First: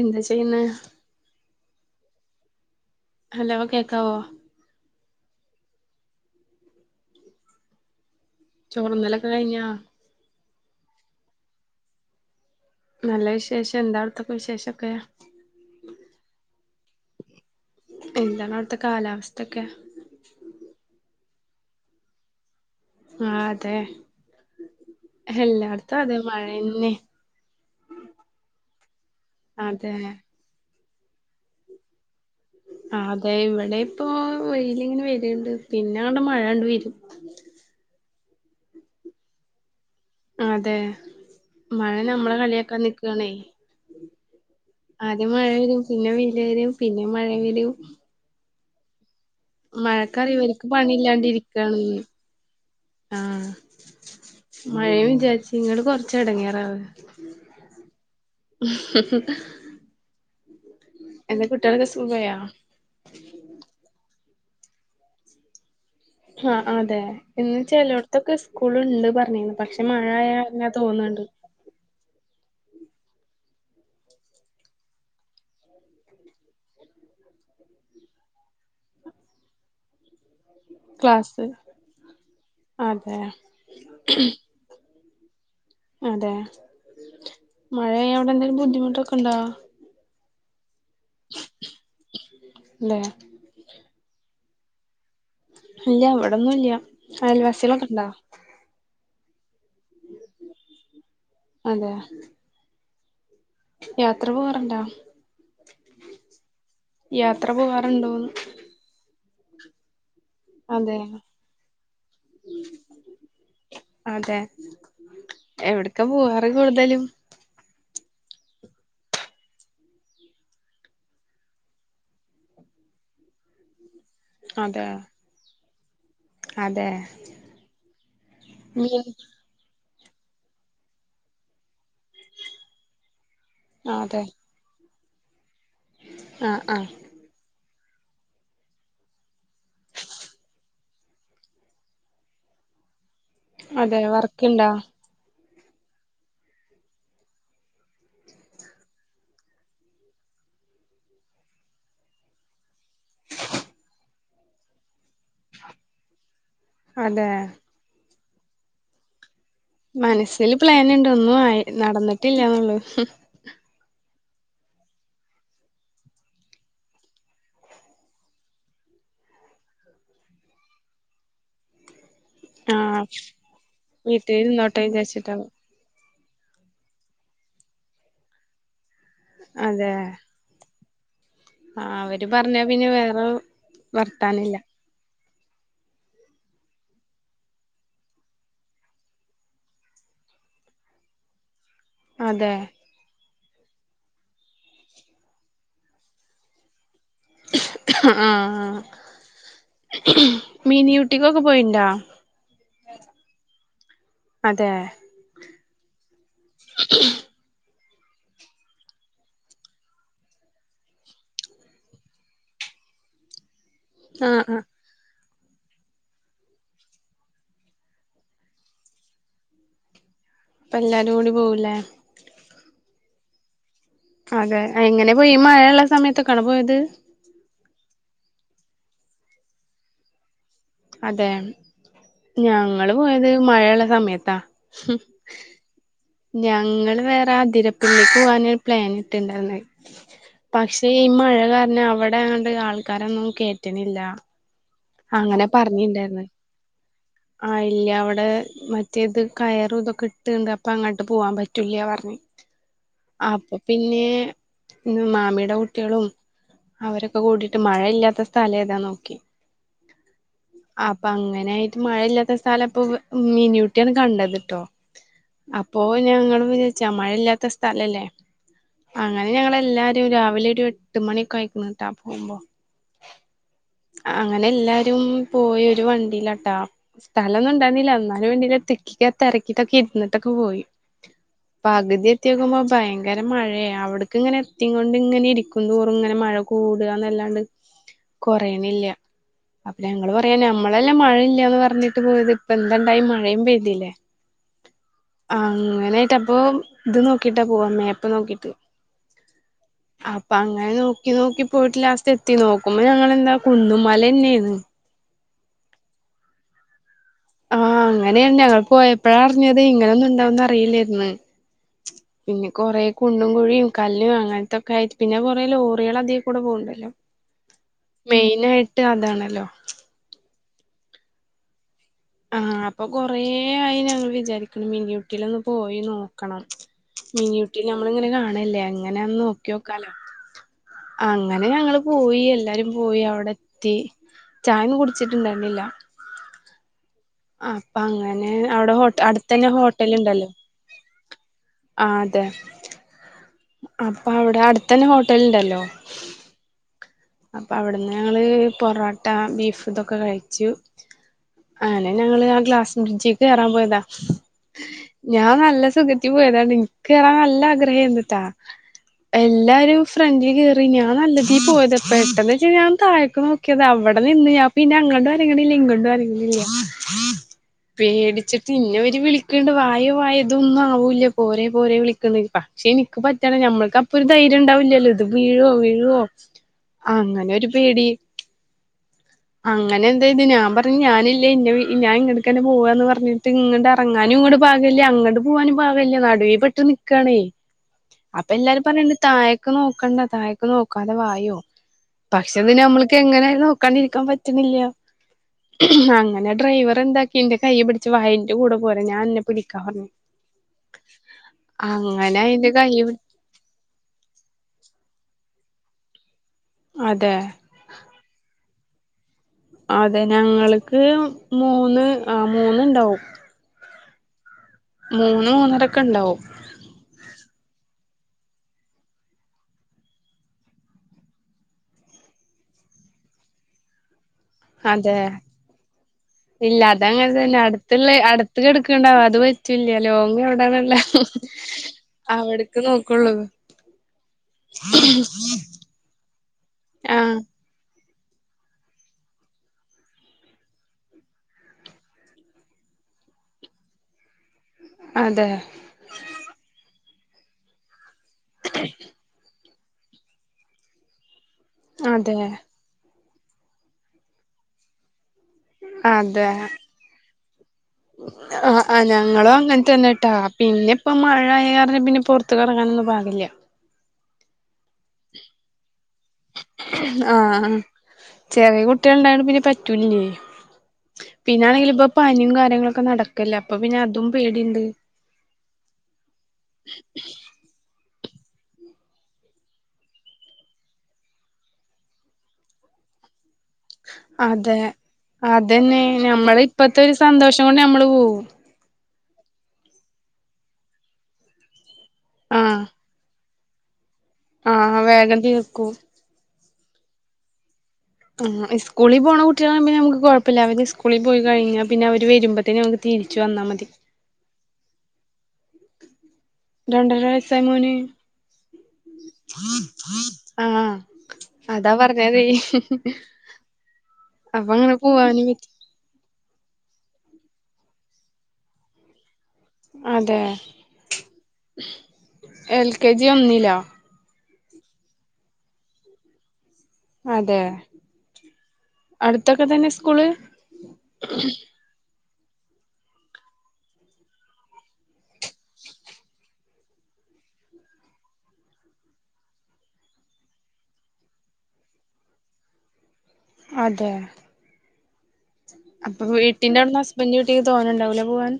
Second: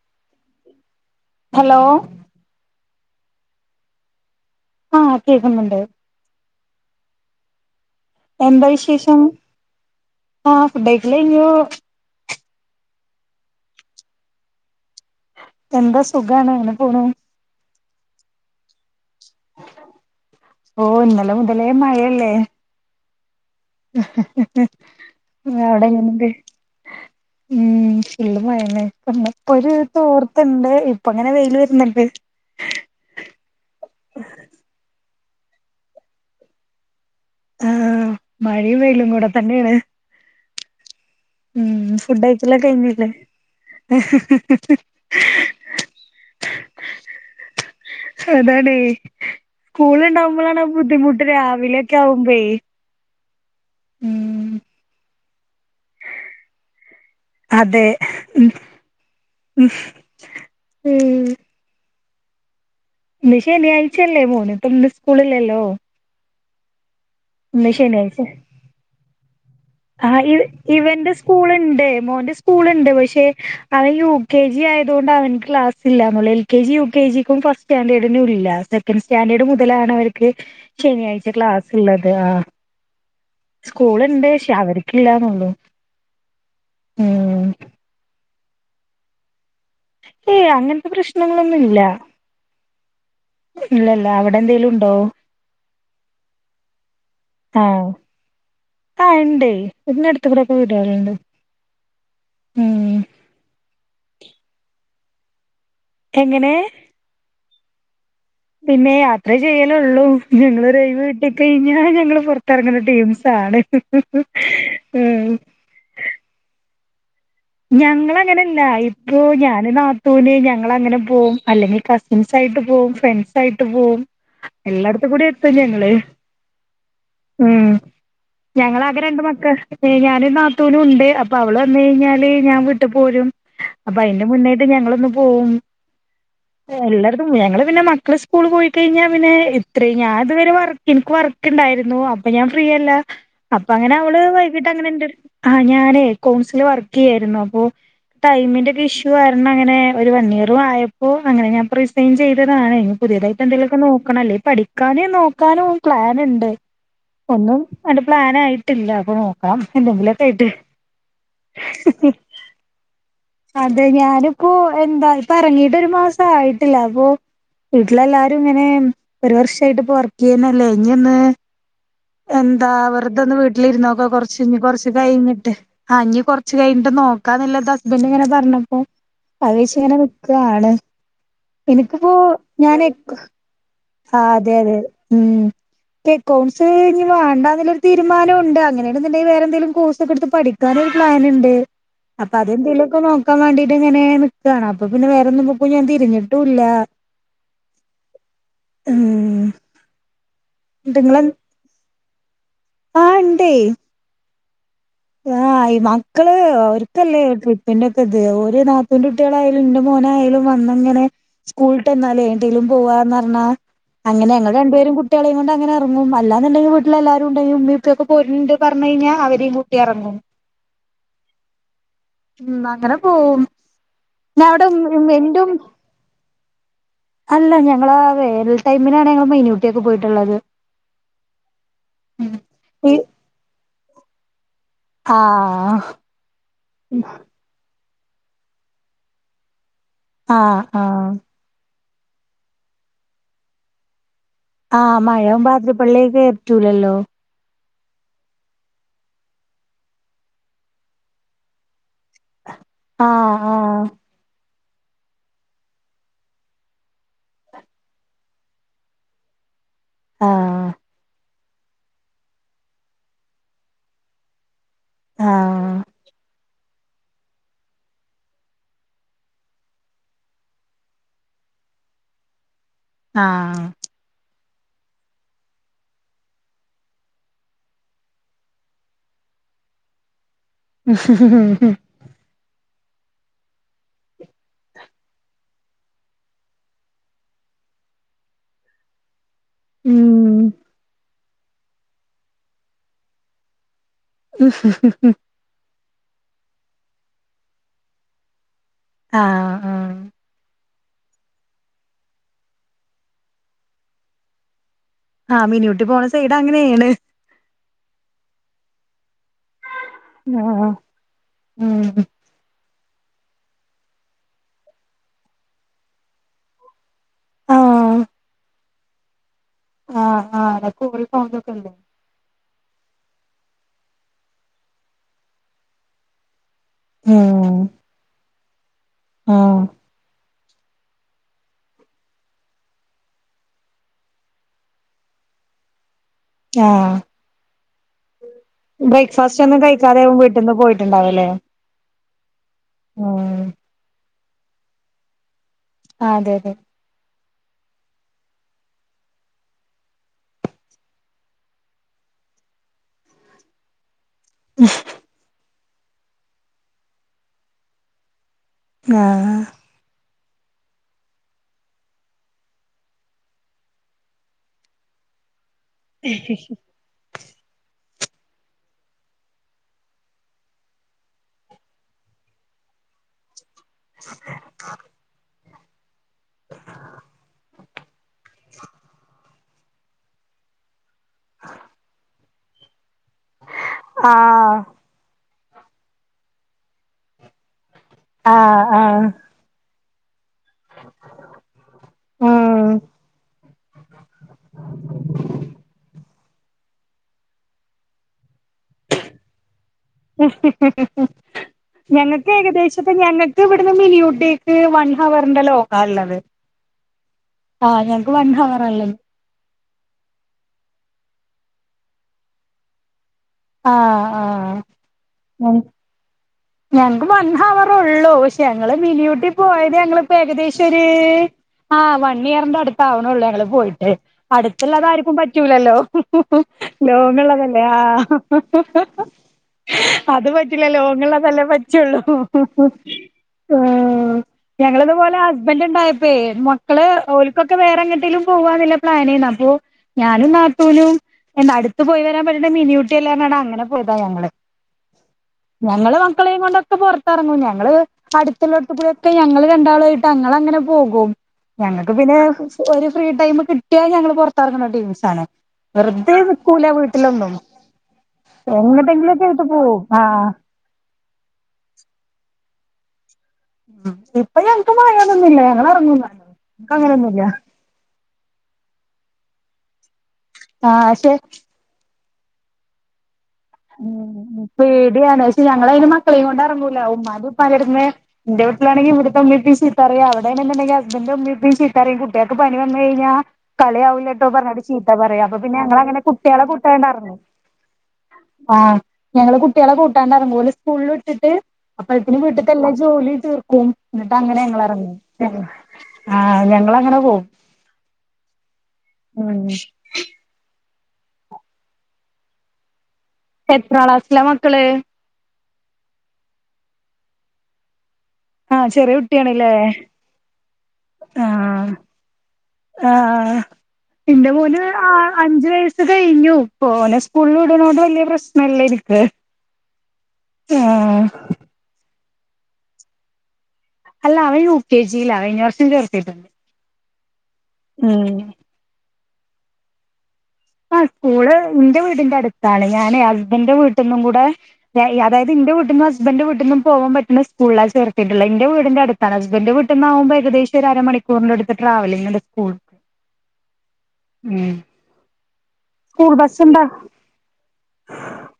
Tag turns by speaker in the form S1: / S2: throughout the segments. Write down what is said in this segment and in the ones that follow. S1: എന്താ ചെയ്യുന്നേ?.
S2: Hello
S1: hello കേക്കാവോ?.
S2: ആഹ് കേക്കുന്നുണ്ട്. എന്താ വിശേഷം.
S1: ചോറുന്നലൊക്കെ കഴിഞ്ഞാ
S2: ആഹ് ഫുഡൈ ക്കലെഴിഞ്ഞു.
S1: നല്ല വിശേഷം. എന്താ അവ്ട്ത്തൊക്കെ വിശേഷൊക്കെ?.
S2: എന്താ സുഖാണ്. ങ്ങനെ പോണൂ
S1: എന്താണ് അവ്‌ട്ത്തെ കാലാവസ്‌തൊക്കെ?.
S2: ഓഹ് ഇന്നലെ മുതലേ മഴയല്ലേ?.
S1: ആ അതെ എല്ലായിടത്തും അതെ
S2: അവ്ടെങ്ങനെണ്ട്.
S1: മഴന്നെ
S2: ഉം ഫുള്ള് മഴെന്നെ. പിന്നെ പ്പൊര്
S1: അതെ
S2: തോർത്ത്ണ്ട്. ഇപ്പങ്ങനെ വെയ്ല് വെര്ന്ന്ണ്ട്.
S1: ആതെ വടെപ്പോ വെയ്ലിങ്ങനെ വെര്ണ്ട്, പിന്നെ ആണ്ട് മഴാണ്ട് വെരും.
S2: ആഹ് മഴേം വെയ്ലുംകൂടെ തെന്നേണ്.
S1: അതെ
S2: ഉം
S1: മഴ നമ്മളെ
S2: ഫുഡൈഴിക്കലൊക്കെ
S1: കളിയാക്കാൻ
S2: കഴിഞ്ഞില്ലേ?
S1: നിക്കാണേ ആദ്യം മഴ വരും, പിന്നെ വെയില് വരും, പിന്നേം മഴ [unintelligible]
S2: അതാണേ.
S1: മഴക്കറിയും
S2: സ്കൂള്ണ്ടാവ്മ്പളാണ്
S1: ഇവർക്ക്
S2: ആ ബുദ്ധിമുട്ട്. രാവിലൊക്കെ ആകുമ്പേ
S1: ആഹ് മഴയും വിചാര്ച്ച് ങ്ങള് കൊർച്ച് എടങ്ങേറാവ്.
S2: അതെ [unintelligible]
S1: അന്റെ കുട്ട്യോളൊക്കെ സ്കൂൾക്കോയോ?
S2: ന്ന് ശനിയാഴ്ച്ചല്ലേ മോന് പ്പം ന്ന് സ്കൂളിലല്ലോ?.
S1: ആഹ് അതെ. ന്ന് ചെലോട്ത്തൊക്കെ സ്കൂള്ണ്ട് പർഞ്ഞീന്നു.
S2: ആഹ് ഇവ് ഇവന്റെ സ്ക്കൂള്ണ്ട്. മോന്റെ സ്കൂള്ണ്ട്. പക്ഷെ അവൻ യു കെ ജി ആയത്കൊണ്ട് അവന്ക്ക് ക്ലാസില്ലാന്നൊള്ള്. L K G, U K ജിക്കും ഫസ്റ്റ് സ്റ്റാൻഡേർഡിനും ഇല്ല. സെക്കൻ്റ് സ്റ്റാഡേർഡ് മുതലാണ് അവര്ക്ക് ശനിയാഴ്ച
S1: ക്ലാസ്
S2: ക്ലാസ്സ്ള്ളത്. ആഹ്
S1: അതെ
S2: സ്കൂള്ണ്ട് ക്ഷേ അവര്ക്ക് ഇല്ലാ ന്നൊള്ളൂ.
S1: അതെ. മഴയോണ്ട് എന്തേലും ബുദ്ധിമുട്ടൊക്കെണ്ടോ?
S2: ഏയ് അങ്ങൻത്തെ പ്രശ്നങ്ങളൊന്നുല്ല.
S1: ല്ലേ
S2: ഇല്ല ല്ലാ. അവടെ എന്തേലുണ്ടോ?.
S1: ഇല്ല്യ. വടൊന്നുല്ല്യ. അയൽവാസികളൊക്കെണ്ടോ?
S2: ആഹ് ണ്ട്. വീട്നട്ത്ത് വ്‌ടൊക്കെ വീട്ടാര്ണ്ട്.
S1: അതെ
S2: ഉം
S1: യാത്ര പോവാറ്ണ്ടാ?.
S2: എങ്ങനെ?.
S1: യാത്ര പോവാറ്ണ്ടോന്ന്?
S2: പിന്നേ. യാത്ര ചെയ്യലൊള്ളും. ഞങ്ങള് ഒര്
S1: അതെ
S2: ഒഴിവ് കിട്ടിക്കഴിഞ്ഞാ ഞങ്ങള് പൊർത്തെറങ്ണ ടീംസാണ്.
S1: എവ്ട്ക്കാ പോവാറ് കൂട്തലും
S2: ഞങ്ങളങ്ങനെല്ലാ. ഇപ്പോ ഞാന്, നാത്തൂന് ഞങ്ങളങ്ങനെ പോവും. അല്ലെങ്കിൽ ക ൻസായിട്ട് പോവും, ഫ്രണ്ട്സായിട്ട് പോവും,
S1: അതെ
S2: എല്ലായിടത്തും കൂടി എത്തും ഞങ്ങള്
S1: അതെ
S2: ഉം. ഞങ്ങളാകെ
S1: മീൻ
S2: രണ്ട് മക്ക ഏഹ് ഞാന് നാത്തൂനുണ്ട്. അപ്പൊ അവള് വന്നഴിഞ്ഞാല് ഞാ വീട്ട് പോരും. അപ്പൊ
S1: അതെ
S2: അയിന്റെ മുന്നേയി ട്ട് ഞങ്ങളൊന്ന് പോവും.
S1: ആഹ് ആഹ്
S2: എല്ലാ ഞങ്ങള് പിന്നെ മക്കള് സ്കൂള് പോയി കഴിഞ്ഞാ പിന്നെ ഇത്രയും ഞാൻ ഇതുവരെ എനിക്ക് വർക്ക്‌ ണ്ടായിരുന്നു അപ്പൊ ഞാൻ ഫ്രീയല്ല അപ്പൊ അങ്ങനെ
S1: അതെ
S2: അവള് വൈകിട്ട്
S1: വർക്കുണ്ടോ
S2: അങ്ങനെ ഇന്റെ ആ ഞാനേ കൗൺസില് വർക്ക് ചെയ്യായിരുന്നു അപ്പൊ ടൈമിന്റെ ഒക്കെ ഇഷ്യൂകാരണം അങ്ങനെ ഒരു വൺ ഇയറും ആയപ്പോ അങ്ങനെ ഞാൻപ്പൊ റിസൈൻ ചെയ്തതാണ് പുതിതായിട്ട് എന്തെങ്കിലുക്കെ നോക്കണല്ലേ പഠിക്കാനും നോക്കാനും പ്ലൻ ഉണ്ട്
S1: അതെ
S2: ഒന്നും ആന്റ് പ്ലൻ ആയിട്ടില്ല അപ്പൊ നോക്കണം
S1: മനസ്സില് പ്ലാനുണ്ട് ഒന്നും ആയി നടന്നിട്ടില്ലന്നുള്ളു
S2: അതെ ഞാനിപ്പോ എന്താ പറങ്ങീട്ട ഒരു മാസ ആയിട്ടില്ല അപ്പൊ വീട്ടിലല്ലാരും ഇങ്ങനെ ഒരു വർഷയിട്ട് ഇപ്പ വർക്ക് ചെയ്യാനല്ലേ ഇങ്ങന്ന് എന്താ
S1: ആഹ്
S2: വെറുതൊന്ന് വീട്ടിലിരുന്നോക്കോ കൊറച്ച ഇഞ്ഞ്
S1: വീട്ടിലിരുന്നോട്ടെ
S2: കൊറച്ച്
S1: വിചാരിച്ചിട്ടാവും
S2: കഴിഞ്ഞിട്ട് ആ ഞ് കൊറച്ച് കഴിഞ്ഞിട്ട് നോക്കാന്നില്ല ഇത് ഹസ്ബൻഡറ് ഇങ്ങനെ പറഞ്ഞപ്പോ അത് വച്ച
S1: അതെ
S2: ഇങ്ങനെ ഇതാണ്
S1: ആഹ്
S2: എനിക്കിപ്പോ
S1: അവര് പറഞ്ഞാ
S2: ഞാനെ
S1: പിന്നെ വേറെ
S2: ആ അതെ
S1: വർത്താനില്ല
S2: അതെ ഉം ക്കൗണ്ട്സ് ഇനി വേണ്ടന്നുള്ളതീരുമാനം ഉണ്ട് അങ്ങനെയണണ്ട വേറെന്തെലും കോഴ്സ് ഒക്ക എടുത്ത് പഠി ക്കാന് ഒരു പ്ലാൻ ഉണ്ട് അപ്പൊ
S1: അതെ
S2: അതെന്തെലു ക്ക നോക്കാൻ വേണ്ടീട്ട ഇങ്ങനെ നിക്കക്കുവാണ് അപ്പൊ പിന്നെ വേറെന്നമ്മക്കും ഞാൻ തിരിഞ്ഞിട്ടുല്ല
S1: ആഹ
S2: ഉം
S1: മീൻ യുട്ടിക്കൊക്കെ പോയിണ്ടോ
S2: ആ ഇണ്ട്
S1: അതെ
S2: ആഹ് ഈ മക്കള് അവർക്കല്ലേ അയിന്റെ ക ത് ഓല് നാത്തുന്റെ കുട്ടികളായാലും എന്റെ മോനായയാലും വന്നങ്ങനെ സ്കൂളിട്ട് വന്നാല് എന്ടെങ്കിലും പോവാന്ന് പറഞ്ഞാ അങ്ങനെ
S1: ആഹ്
S2: ഞങ്ങൾ
S1: ആഹ്
S2: രണ്ടുപേരും കു കുട്ടികളെയുംകൊണ്ട് അങ്ങനെറങ്ങും അല്ലാന്ന്ണ്ടെങ്കിൽ വീട്ടില് എല്ലാവരും ഉണ്ടെങ്കിൽ ഉമ്മ ഉപ്പ ഒക്കെ പോരണ്ട് പറഞ്ഞ കഴിഞ്ഞാ അവരെയും ട്ടിറങ്ങും
S1: പ്പ എല്ലാരും കൂടി പോവൂലേ
S2: ഉം അങ്ങനെ പോവും പിന്നെ
S1: അതെ
S2: അവിടെ
S1: എങ്ങനെ പോയി ഈ
S2: എന്റും
S1: മഴയള്ള സമയത്തൊക്കോട പോയത്
S2: അല്ല ഞങ്ങള ആ വേനൽ ടൈമിനാണ് ഞങ്ങൾ മിനി ഊട്ടിക്കെ പോയിട്ള്ളത്
S1: അതെ ഞങ്ങള്
S2: ഈ
S1: പോയത് മഴയുള്ള സമയത്താ
S2: ആഹ്
S1: ഞങ്ങള് വേറെ ആതിരപ്പിലേക്ക് പോകാന പ്ലാനിട്ടുണ്ടായിരുന്ന
S2: ആഹ്
S1: പക്ഷെ ഈ
S2: ആഹ്
S1: മഴ കാരണം അവിടെണ്ട് ആൾക്കാരൊന്നും കേറ്റണില്ല.
S2: ആ
S1: അങ്ങനെ
S2: മഴവും അതിര പള്ളിക്ക്
S1: പറഞ്ഞിണ്ടായിന്ന്
S2: കയറ്റൂലല്ലോ
S1: ആ ഇല്ല അവിടെ മറ്റേത് കയറുംതൊക്കെ ഇട്ട് പ്പ അങ്ങട്ട് പോവാൻ പറ്റൂല്ല പറഞ്ഞ്
S2: ആഹ്
S1: അപ്പ
S2: ആഹ്
S1: പിന്നെ ഇന്ന് മാമിയുടെ കുട്ടിളും അവരൊക്കെ കൂടിട്ട് മഴയില്ലാത്ത സ്ഥലം ഏതാ നോക്കി
S2: ആഹ്
S1: അപ്പ അങ്ങനെ ആയിട്ട് മഴയില്ലാത്ത സ്ഥലംപ്പൊ മീനൂട്ടിയാണ് കണ്ടത്ട്ടോ
S2: ആഹ്
S1: അപ്പോ ഞങ്ങളും വിചച്ചാ മഴയില്ലാത്ത സ്ഥലല്ലേ അങ്ങനെ ഞങ്ങളെല്ലാരും രാവിലെ ഒരു എട്ട് മണിയൊക്കെ അയക്ണ് ട്ടാ പോകുമ്പോ
S2: ആഹ്
S1: അങ്ങനെ എല്ലാരും പോയൊരു വണ്ടിയിലാട്ടാ സ്ഥലംന്നും ഉണ്ടരുന്നില്ല എന്നാലും വേണ്ടി തിക്കി തിരക്കിട്ടൊക്കെ ഇരിന്നി ട്ടൊക്കെ പോയി പകുതി എത്തിയോക്കുമ്പോ ഭയങ്കര മഴയ അവ്ട്ക്ക്ങ്ങനെ എത്തികൊണ്ട് ഇങ്ങനെഇരിക്കും തോറുംഇങ്ങനെ മഴ കൂടാന്നല്ലാണ്ട് കൊറെയ്ണില്ല അപ്പ ഞങ്ങള്
S2: ഉം
S1: പറയാനമ്മളെല്ലാം മഴഇല്ലയന്ന് പറഞ്ഞിട്ട്പോയത് ഇപ്പൊ എന്തണ്ടായ് മഴയുംപെയ്തില്ലേ
S2: ഉ [unintelligible]
S1: അങ്ങനൊയിട്ട് അപ്പൊഇത് നോക്കിട്ടാ പോവാ മേപ്പ്നോക്കിട്ട്
S2: ആഹ് ആഹ്
S1: അപ്പഅങ്ങനെ നോക്കി നോക്കി പോയിട്ട്ലാസ്റ്റ്എത്തി നോക്കുമ്പോ ഞങ്ങെന്താ കുന്നും മലെന്നെണ്
S2: ആഹ് മിനിയൂട്ടിപോണ സെയ്‌ഡ് അങ്ങനെണ്.
S1: ആഹ് അങ്ങനെണ് ഞങ്ങൾ പോയപ്പോഴാഅറിഞ്ഞത് ഇങ്ങനെ ഒന്നുംഇണ്ടാവുംന്ന്
S2: ആഹ്
S1: അറിയില്ലാര്ന്ന്
S2: ഉം
S1: പിന്നെ കൊറേ കുണ്ടുംകുഴിയും കല്ലും അങ്ങൻത്തൊക്കെആയിട്ട് പിന്നെ കൊറെലോറികൾ അതീകൂടെ പോവ്ണ്ടല്ലോ?.
S2: ആഹ്
S1: മെയ്നായിട്ട് അതാണല്ലോ?
S2: ആഹ് ആടെ കോറിപോകുന്നൊക്കെണ്ട്.
S1: ആഹ് അപ്പൊകൊറെയായി ഞങ്ങൾ വിചാരിക്കണ് മിനി ഊട്ടിലൊന്ന് പോയി നോക്കണം.
S2: ഉം
S1: മിനിയൂട്ടി നമ്മളിങ്ങനെ കാണല്ലേ എങ്ങനെന്ന്
S2: ആഹ്
S1: നോക്കിയോക്കാന. അങ്ങനെ ഞങ്ങള്പോയി എല്ലാരും പോയിഅവിടെ എത്തി. ചായൊന്നും കുടിച്ചിട്ടുണ്ടായിര് ന്നില്ല.
S2: ആഹ്
S1: അപ്പങ്ങനെ അവിടെ
S2: ബ്രേക്ക്ഫാസ്റ്റ്
S1: ഹോഅടുത്തെന്നെ
S2: ഒന്നും കഴിക്കാതെ
S1: ഹോട്ടല്ണ്ടല്ലോ?
S2: വീട്ടിന്ന് പോയിട്ടുണ്ടാവല്ലേ
S1: ആ അതെ.
S2: ഉം
S1: അപ്പവ്ടെ അ ടുതെന്നെ ഹോട്ടല്ണ്ടല്ലോ?
S2: അതെ, തെ
S1: അപ്പവ്ട്ന്ന് ഞങ്ങള് പൊറോട്ടബീഫ് തൊക്കെ കഴിച്ചു. അങ്ങനെ ഞങ്ങള് ആഗ്ലാസ് ബ്രിഡ്ജ്ക്ക് കെയറാൻപോയതാ.
S2: [unintelligible]
S1: ഞാൻ നല്ലെസുഖത്തി പോയത ഇൻക്കേറാൻ നല്ലആഗ്രഹെന്നൂട്ടാ
S2: ആഹ്
S1: എല്ലാരും ഫ്രണ്ടീ കേറി ഞാൻനല്ലതിപോയത പെട്ടെന്ന് വെച്ച ഞാൻ താഴേക്ക് നോക്കിയത അവടെനിന്ന് ഞാൻപിന്നെ അങ്ങട്ടുംഅനങ്ങ്ണില്ല ഇങ്ങട്ടും അനങ്ങ്ണില്ല. [unintelligible] പേടിച്ചിട്ട് ഇന്നെ വെര് വിളിക്ക്ണ്ട് വായോ വായോതൊന്നാവൂല്ല പോരെ പോരെവിളിക്കണ് പ്പാ ക്ഷെ എനിക്ക് പറ്റണനമ്മൾക്കപ്പൊ ഒരു ധൈര്യണ്ടാവില്ലല്ലോ ഇത് വീഴൊ വീഴൊ അങ്ങനെഒര് പേടി അങ്ങനെഎന്തേത് ഞാൻപറഞ്ഞു ഞാന് ല്ല ഇന്റെവി ഞാ ഇങ്ങട്ട്തെന്നെ പോവാന്ന് പറഞ്ഞിട്ട് ഇങ്ങട്ട് എറങ്ങാനും ഇങ്ങട്
S2: ആഹ്
S1: പാകല്ല അങ്ങട് പോവാനും പാവല്ല നടുവിപെട്ട് നിക്കാണെ
S2: ആഹ്
S1: അപ്പൊഎല്ലാരും പറയ്ണ്ട്
S2: ആഹ്
S1: തായേ ക്ക് നോക്കണ്ട താഴക്ക് നോക്കാതെ വായോ.
S2: [inaudible]
S1: പക്ഷെഅത് ന്നമ്മൾക്ക് എങ്ങനെ നോക്കാണ്ടിരിക്കാൻ പറ്റ്ന്ന്ല്ല അങ്ങനെ ഡ്രൈവറെന്താക്കി ഇന്റെ കൈയ്യ് പി ച്ച് വായെന്റെ കൂടെ പോര് ഞാൻ അന്നെ പിടിക്കാറഞ്ഞു.
S2: ഞങ്ങൾക്ക് ഏകദേശപ്പൊ ഞങ്ങൾക്ക് ഇവട്ന്ന് മിനിയുട്ടീക്ക് വൺ ഹവറിന്റെ ലോങ്ങാള്ളത്.
S1: അതെ
S2: ആഹ് ഞൾക്ക് വൺ ഹവറഇള്ളത്.
S1: അതെ ഞങ്ങൾക്ക് മൂന്ന് ആ മൂന്ന്ണ്ടാവും.
S2: ആഹ് ആഹ്
S1: മൂന്ന് മൂന്നരൊക്കെണ്ടാവും.
S2: ഞങ്ങക്ക് വൺ ഹവറേള്ളൂ പക്ഷെ ഞങ്ങള് മിനിയൂട്ടിപോയത് ഞങ്ങളിപ്പോ ഏകദേശൊര്.... ആഹ് വൺ ഇയറിന്റെ അടുത്താ വ്ണൊള്ളൂ ഞങ്ങള്പോയിട്ട്. അടുത്തുള്ളത്
S1: അതെ
S2: ആർക്കുംപറ്റൂലല്ലോഹ് ഹ് ഹ്
S1: ഇല്ല അത അങ്ങനെ തന്നെ
S2: ലോങ്ങ്ള്ളതല്ലേ ആഹ് ഹ് ഹ് ഹ്
S1: റ്റ്ല്ലലോങ് എവടെണ്ല്ലേ? ഹ് ഹ്
S2: ഇല്ല പറ്റൊള്ളൂ. ആഹ് ഞങ്ങളത്പോലെ ഹസ്ബെന്റ്ണ്ടായപ്പോ മക്കള്
S1: ആഹ്
S2: ഓല് ക്കൊക്കെ വേറെ എങ്ങട്ടിലും പോവാന്ള്ള പ്ലാനയ്നു അപ്പോ ഞാനും നാത്തൂനും എന്താ അടുത്ത് പോയി വരാൻ പറ്റ്ണ മിനിയൂട്ടി അ ല്ലേ ന്നറഞാണ്ടങ്ങനെ പോയതാ ഞങ്ങള്
S1: അതെ
S2: ഞങ്ങള് മക്കളെയും കൊണ്ടൊക്കെ പുറത്തിറങ്ങും. ഞങ്ങള് അടുത്ത് ള്ളേട്ത്തു കുടി ക്ക്‌ ക്കെ ഞങ്ങൾ രണ്ടാളൂ വായിട്ട് ഞങ്ങളങ്ങനെ പോകും ഞങ്ങൾക്ക്
S1: അതെ
S2: പിന്നെ ഒരു ഫ്രീ ടൈ കിട്ടിയാൽ ഞങ്ങള് പുറത്തറങ്ങണ ടീംസാണ് വെറുതെ നിക്കൂല വീട്ടിലൊന്നും
S1: ആഹ് ആഹ്
S2: എങ്ങട്ടെങ്കിലൊക്കെ
S1: ഞങ്ങളോ
S2: ആയിട്ട് പോവും
S1: അങ്ങനെത്തന്നെട്ടാ
S2: ആഹ്
S1: പിന്നെ ഇപ്പം മഴയായ കാരണം പിന്നെ പുറത്ത് കറങ്ങാനന്നും പാകില്ല
S2: ഇപ്പൊ ഞങ്ങക്ക് മഴയെന്ന് ഒന്നുവില്ല ഞങ്ങൾ ഇറങ്ങുന്ന് എക്ക് അങ്ങനെയൊന്നുമില്ല
S1: ആഹ് ചെറിയ കുട്ടികൾ ഉണ്ടായണ്ട് പിന്നെ പറ്റൂല്ലേ
S2: ആഹ് പക്ഷെ
S1: പിന്നാണെങ്കിലി ഇപ്പൊ പനിയും കാര്യങ്ങളൊക്കെ നടക്കു കല്ലേ അപ്പ പി
S2: ഉം പേടിയാണ് പക്ഷേ ഞങ്ങളയിന് മക്കളെയും കൊണ്ട് ഇറങ്ങൂല ഉമ്മാന്റെ ഉപ്പാന്റെടുന്ന് എന്റെ വീട്ടിലാണെങ്കി ഇവിടുത്തെ ഉമ്മി ഉപ്പി ചീത്തറിയ അവിടെണെന്നുണ്ടക്കി ഹസ്ബന്റെ ഉമ്മീ ഉപ്പി ചീത്തറയും കുട്ടികൾക്ക് പനി വന്നു കഴിഞ്ഞാ കളിയാവൂല്ലാട്ടോ
S1: അതെ
S2: പറഞ്ഞട്ട് ചീത്ത പറയാ അപ്പൊ പിന്നെ ഞങ്ങളങ്ങനെ കുട്ടികളെ കൂട്ടാണ്ടായിറങ്ങും
S1: ട്ടോണ് നമ്മള് പോവും.
S2: ആഹ് ഞങ്ങള് കുട്ടികളെ കൂട്ടാണ്ട ഇറങ്ങും ഓല സ്കൂളിൽ വിട്ടിട്ട് അപ്പഴ്ത്തേന് വീട്ടത്തെ
S1: ആഹ്
S2: എല്ലാം ജോലി തീർക്കും എന്നിട്ട് അങ്ങനെ ഞങ്ങ
S1: ആഹ്
S2: ഇറങ്ങ
S1: വേഗം തീർക്കും
S2: ആഹ് ഞങ്ങൾ അങ്ങനെ പോവും
S1: ആ സ്കൂളി പോണ
S2: ഉം
S1: കുട്ടികള കുമ്പ നമുക്ക് കുഴപ്പില്ല അവര് സ്കൂളിൽ പോയി കഴിഞ്ഞാൽ പിന്നെ അവര് വരുമ്പോത്തേ നമു തിരിച്ചു വന്ന
S2: എത്രാളാസിലാ മക്കള്
S1: രണ്ടരൈസായി മോനി
S2: ആഹ് ചെറിയ കുട്ടിയാണല്ലേ
S1: ആഹ് അതാ
S2: ആഹ്
S1: പറഞ്ഞതി
S2: ആഹ് എന്റെ മോന് ആ
S1: പറ്റി
S2: അഞ്ച് വയസ് സ് കഴിഞ്ഞു ഓനെ സ്കൂളിൽ ഇടുന്നോട് വലിയ പ്രശ്നില്ലാരിക്
S1: അതെ എൽ കെ ജി ഒന്നില്ലാ
S2: അല്ല അവൻ യു കെ ജി ലാ കഴിഞ്ഞ വർഷം ചേർത്തിരുന്നു
S1: അതെ
S2: ഉം
S1: അടുത്തൊക്കെ തന്നെ സ്കൂള്
S2: ആ സ്കൂള് എന്റെ വീടിന്റെ അടുത്താണ് ഞാനെ ഹസ്ബൻന്റെ വീട്ടന്നും കൂടെ അതായത് എന്റെ വീട്ടിന്നും ഹസ്ബന്റെ വീട്ടിന്നും പോകാൻ പറ്റുന്ന സ്കൂളാ ചേർത്തിട്ടുളേ എന്റെ വീടിന്റെ അടുത്ത് തന്റെ ഹസ്ബന്റ് വീട്ടന്നാകുമ്പോ ഏകദേശം ഒരരമണിക്കൂറിൻറടുത്ത്ട്രാവലിംഗങ്ണ്ട് സ്കൂൾ
S1: അതേ
S2: ഉം
S1: അപ്പൊ
S2: സ്കൂൾ ബസ്
S1: വീട്ടിന്റെ
S2: ഉണ്ടാ
S1: അവിടുന്ന് ഹസ്ബന്ഡന്റെ വീട്ടിക്ക് തോന്ന ഉണ്ടാവില്ലോ പോവാൻ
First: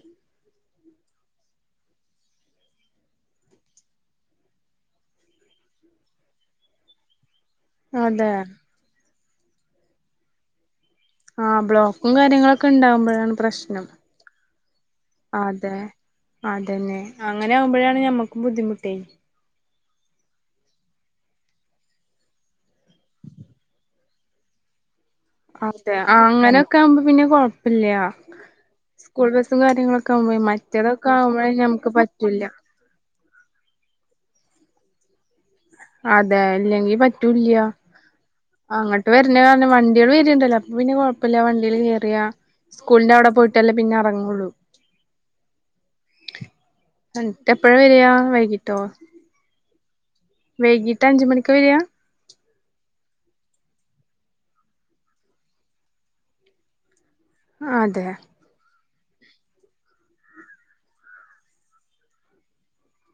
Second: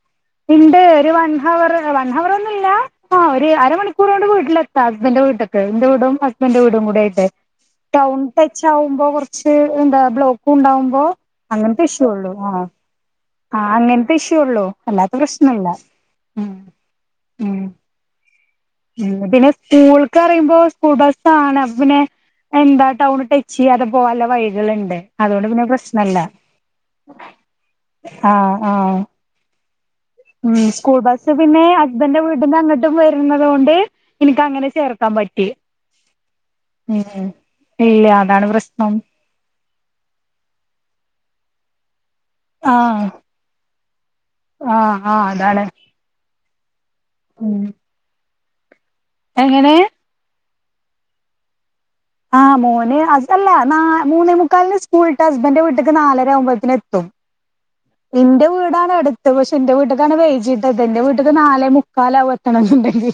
S2: ഉണ്ട് ഒരു വൺ ഹവർ വൺ ഹവർ ഒന്നുവില്ല ആഹ് ഒരു അരണികൂർ കൊണ്ട് വീട്ടിലെത്താ ഹസ്ബന്റെ വീട്ടൊക്കെന്റെ വീടും ഹസ്ബൻഡന്റെ വീടും കൂടി ആയിട്ട് ടൗൺ
S1: അതെ
S2: ടച്ച് ആകുമ്പോ കുറച്ച് എന്താ ബ്ലോക്ക് ഉണ്ടാവുമ്പോ
S1: ആഹ്
S2: അങ്ങനത്തെ ഇഷ്യൂ
S1: ബോക്കും
S2: ഉള്ളൂ ആ
S1: കാര്യങ്ങളൊക്കെ ഉണ്ടാവുമ്പഴാണ് പ്ര
S2: ആ
S1: പ്രശനം
S2: അങ്ങനത്തെ ഇഷ്യൂ ഉള്ളൂ അല്ലാത്ത പ്രശ്നല്ല
S1: അതെ
S2: ഉം
S1: അതന്നെ അങ്ങനെ
S2: ഉം
S1: ആകുമ്പോഴാണ് ഞമ്മ ബുദ്ധിമു
S2: ഉം പിന്നെ സ്കൂൾക്ക് അറയുമ്പോ സ്കൂൾ ബസ്സാണ് അപ്പൊ പിന്നെ എന്താ ടൗൺ ടച്ച് ചെയ്യാതെ പോകാനുള്ള വഴികളുണ്ട് അതുകൊണ്ട് പിന്നെ
S1: അതെ ആ
S2: പ്രശ്നല്ല
S1: അങ്ങനെയൊക്കെ ആകുമ്പോ പിന്നെ കൊഴപ്പില്ല
S2: ആ ആ
S1: സ്കൂൾ ബസ്സും കാര്യങ്ങളൊക്കെ ആകുമ്പോ
S2: ഉം സ്കൂൾ
S1: മറ്റേതൊക്കെ
S2: ബസ്
S1: ആകുമ്പോഴേ
S2: പിന്നെ
S1: ഞമ്മക്ക്
S2: ഹസ്ബൻന്റെ
S1: പറ്റൂല്ല
S2: വീടിന്റെ അങ്ങ ട്ടും വരുന്നത് കൊണ്ട് എനിക്ക് അങ്ങനെ ചേർക്കാൻ പറ്റി
S1: അതെ ഇല്ലെങ്കി
S2: ഉം
S1: പറ്റൂല്ല
S2: ഇല്ല അതാണ് പ്രശ്നം
S1: അങ്ങോട്ട് വ പിന്നെ പറഞ വണ്ടിയാള് വരിണ്ടല്ലോ അപ്പൊപ്പിന്നെകൊഴപ്പമില്ല വണ്ടീൽ കയറിയാ
S2: ആഹ്
S1: സ്കൂളിന്റെ അവടെ പോയിട്ടല്ലേ പിന്നെ എറങ്ങോള്ളു
S2: ആഹ് ആഹ് അതാണ്
S1: എന്നിട്ട്
S2: ഉം
S1: എപ്പഴ വര്യാ വൈകിട്ടോ
S2: എങ്ങനെ
S1: വൈകീട്ട് അഞ്ച് മണിക്ക് വര്യാ
S2: ആഹ് മോന് അതല്ല മൂന്നേ മുക്കാലിന് സ്കൂളിട്ടാ ഹസ്ബൻന്റിന്റെ വീട്ടിക്ക് നാലര ആകുമ്പോഴേത്തിന് എത്തും
S1: ആതെ
S2: ഇന്റെ വീടാണ് എടുത്ത് പക്ഷെ ഇന്റെ വീട്ട്ക്കാണ് വൈകീട്ടെത്ത ഇന്റെ വീട്ട്ക്ക് നാലെ മുക്കാലാവും എത്തണെന്നണ്ടെങ്കി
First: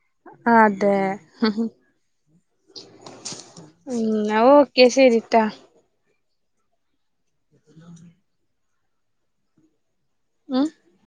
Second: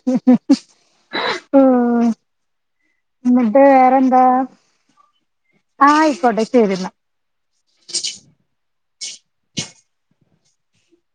S1: അതെ ഉം
S2: ആഹ് ഇന്നിട്ട് വേറെന്താ
S1: ഓക്കേ ശരിട്ടോ
S2: ആഹ് ആയിക്കോട്ടെ ശരിന്ന
S1: എല്ല ഉം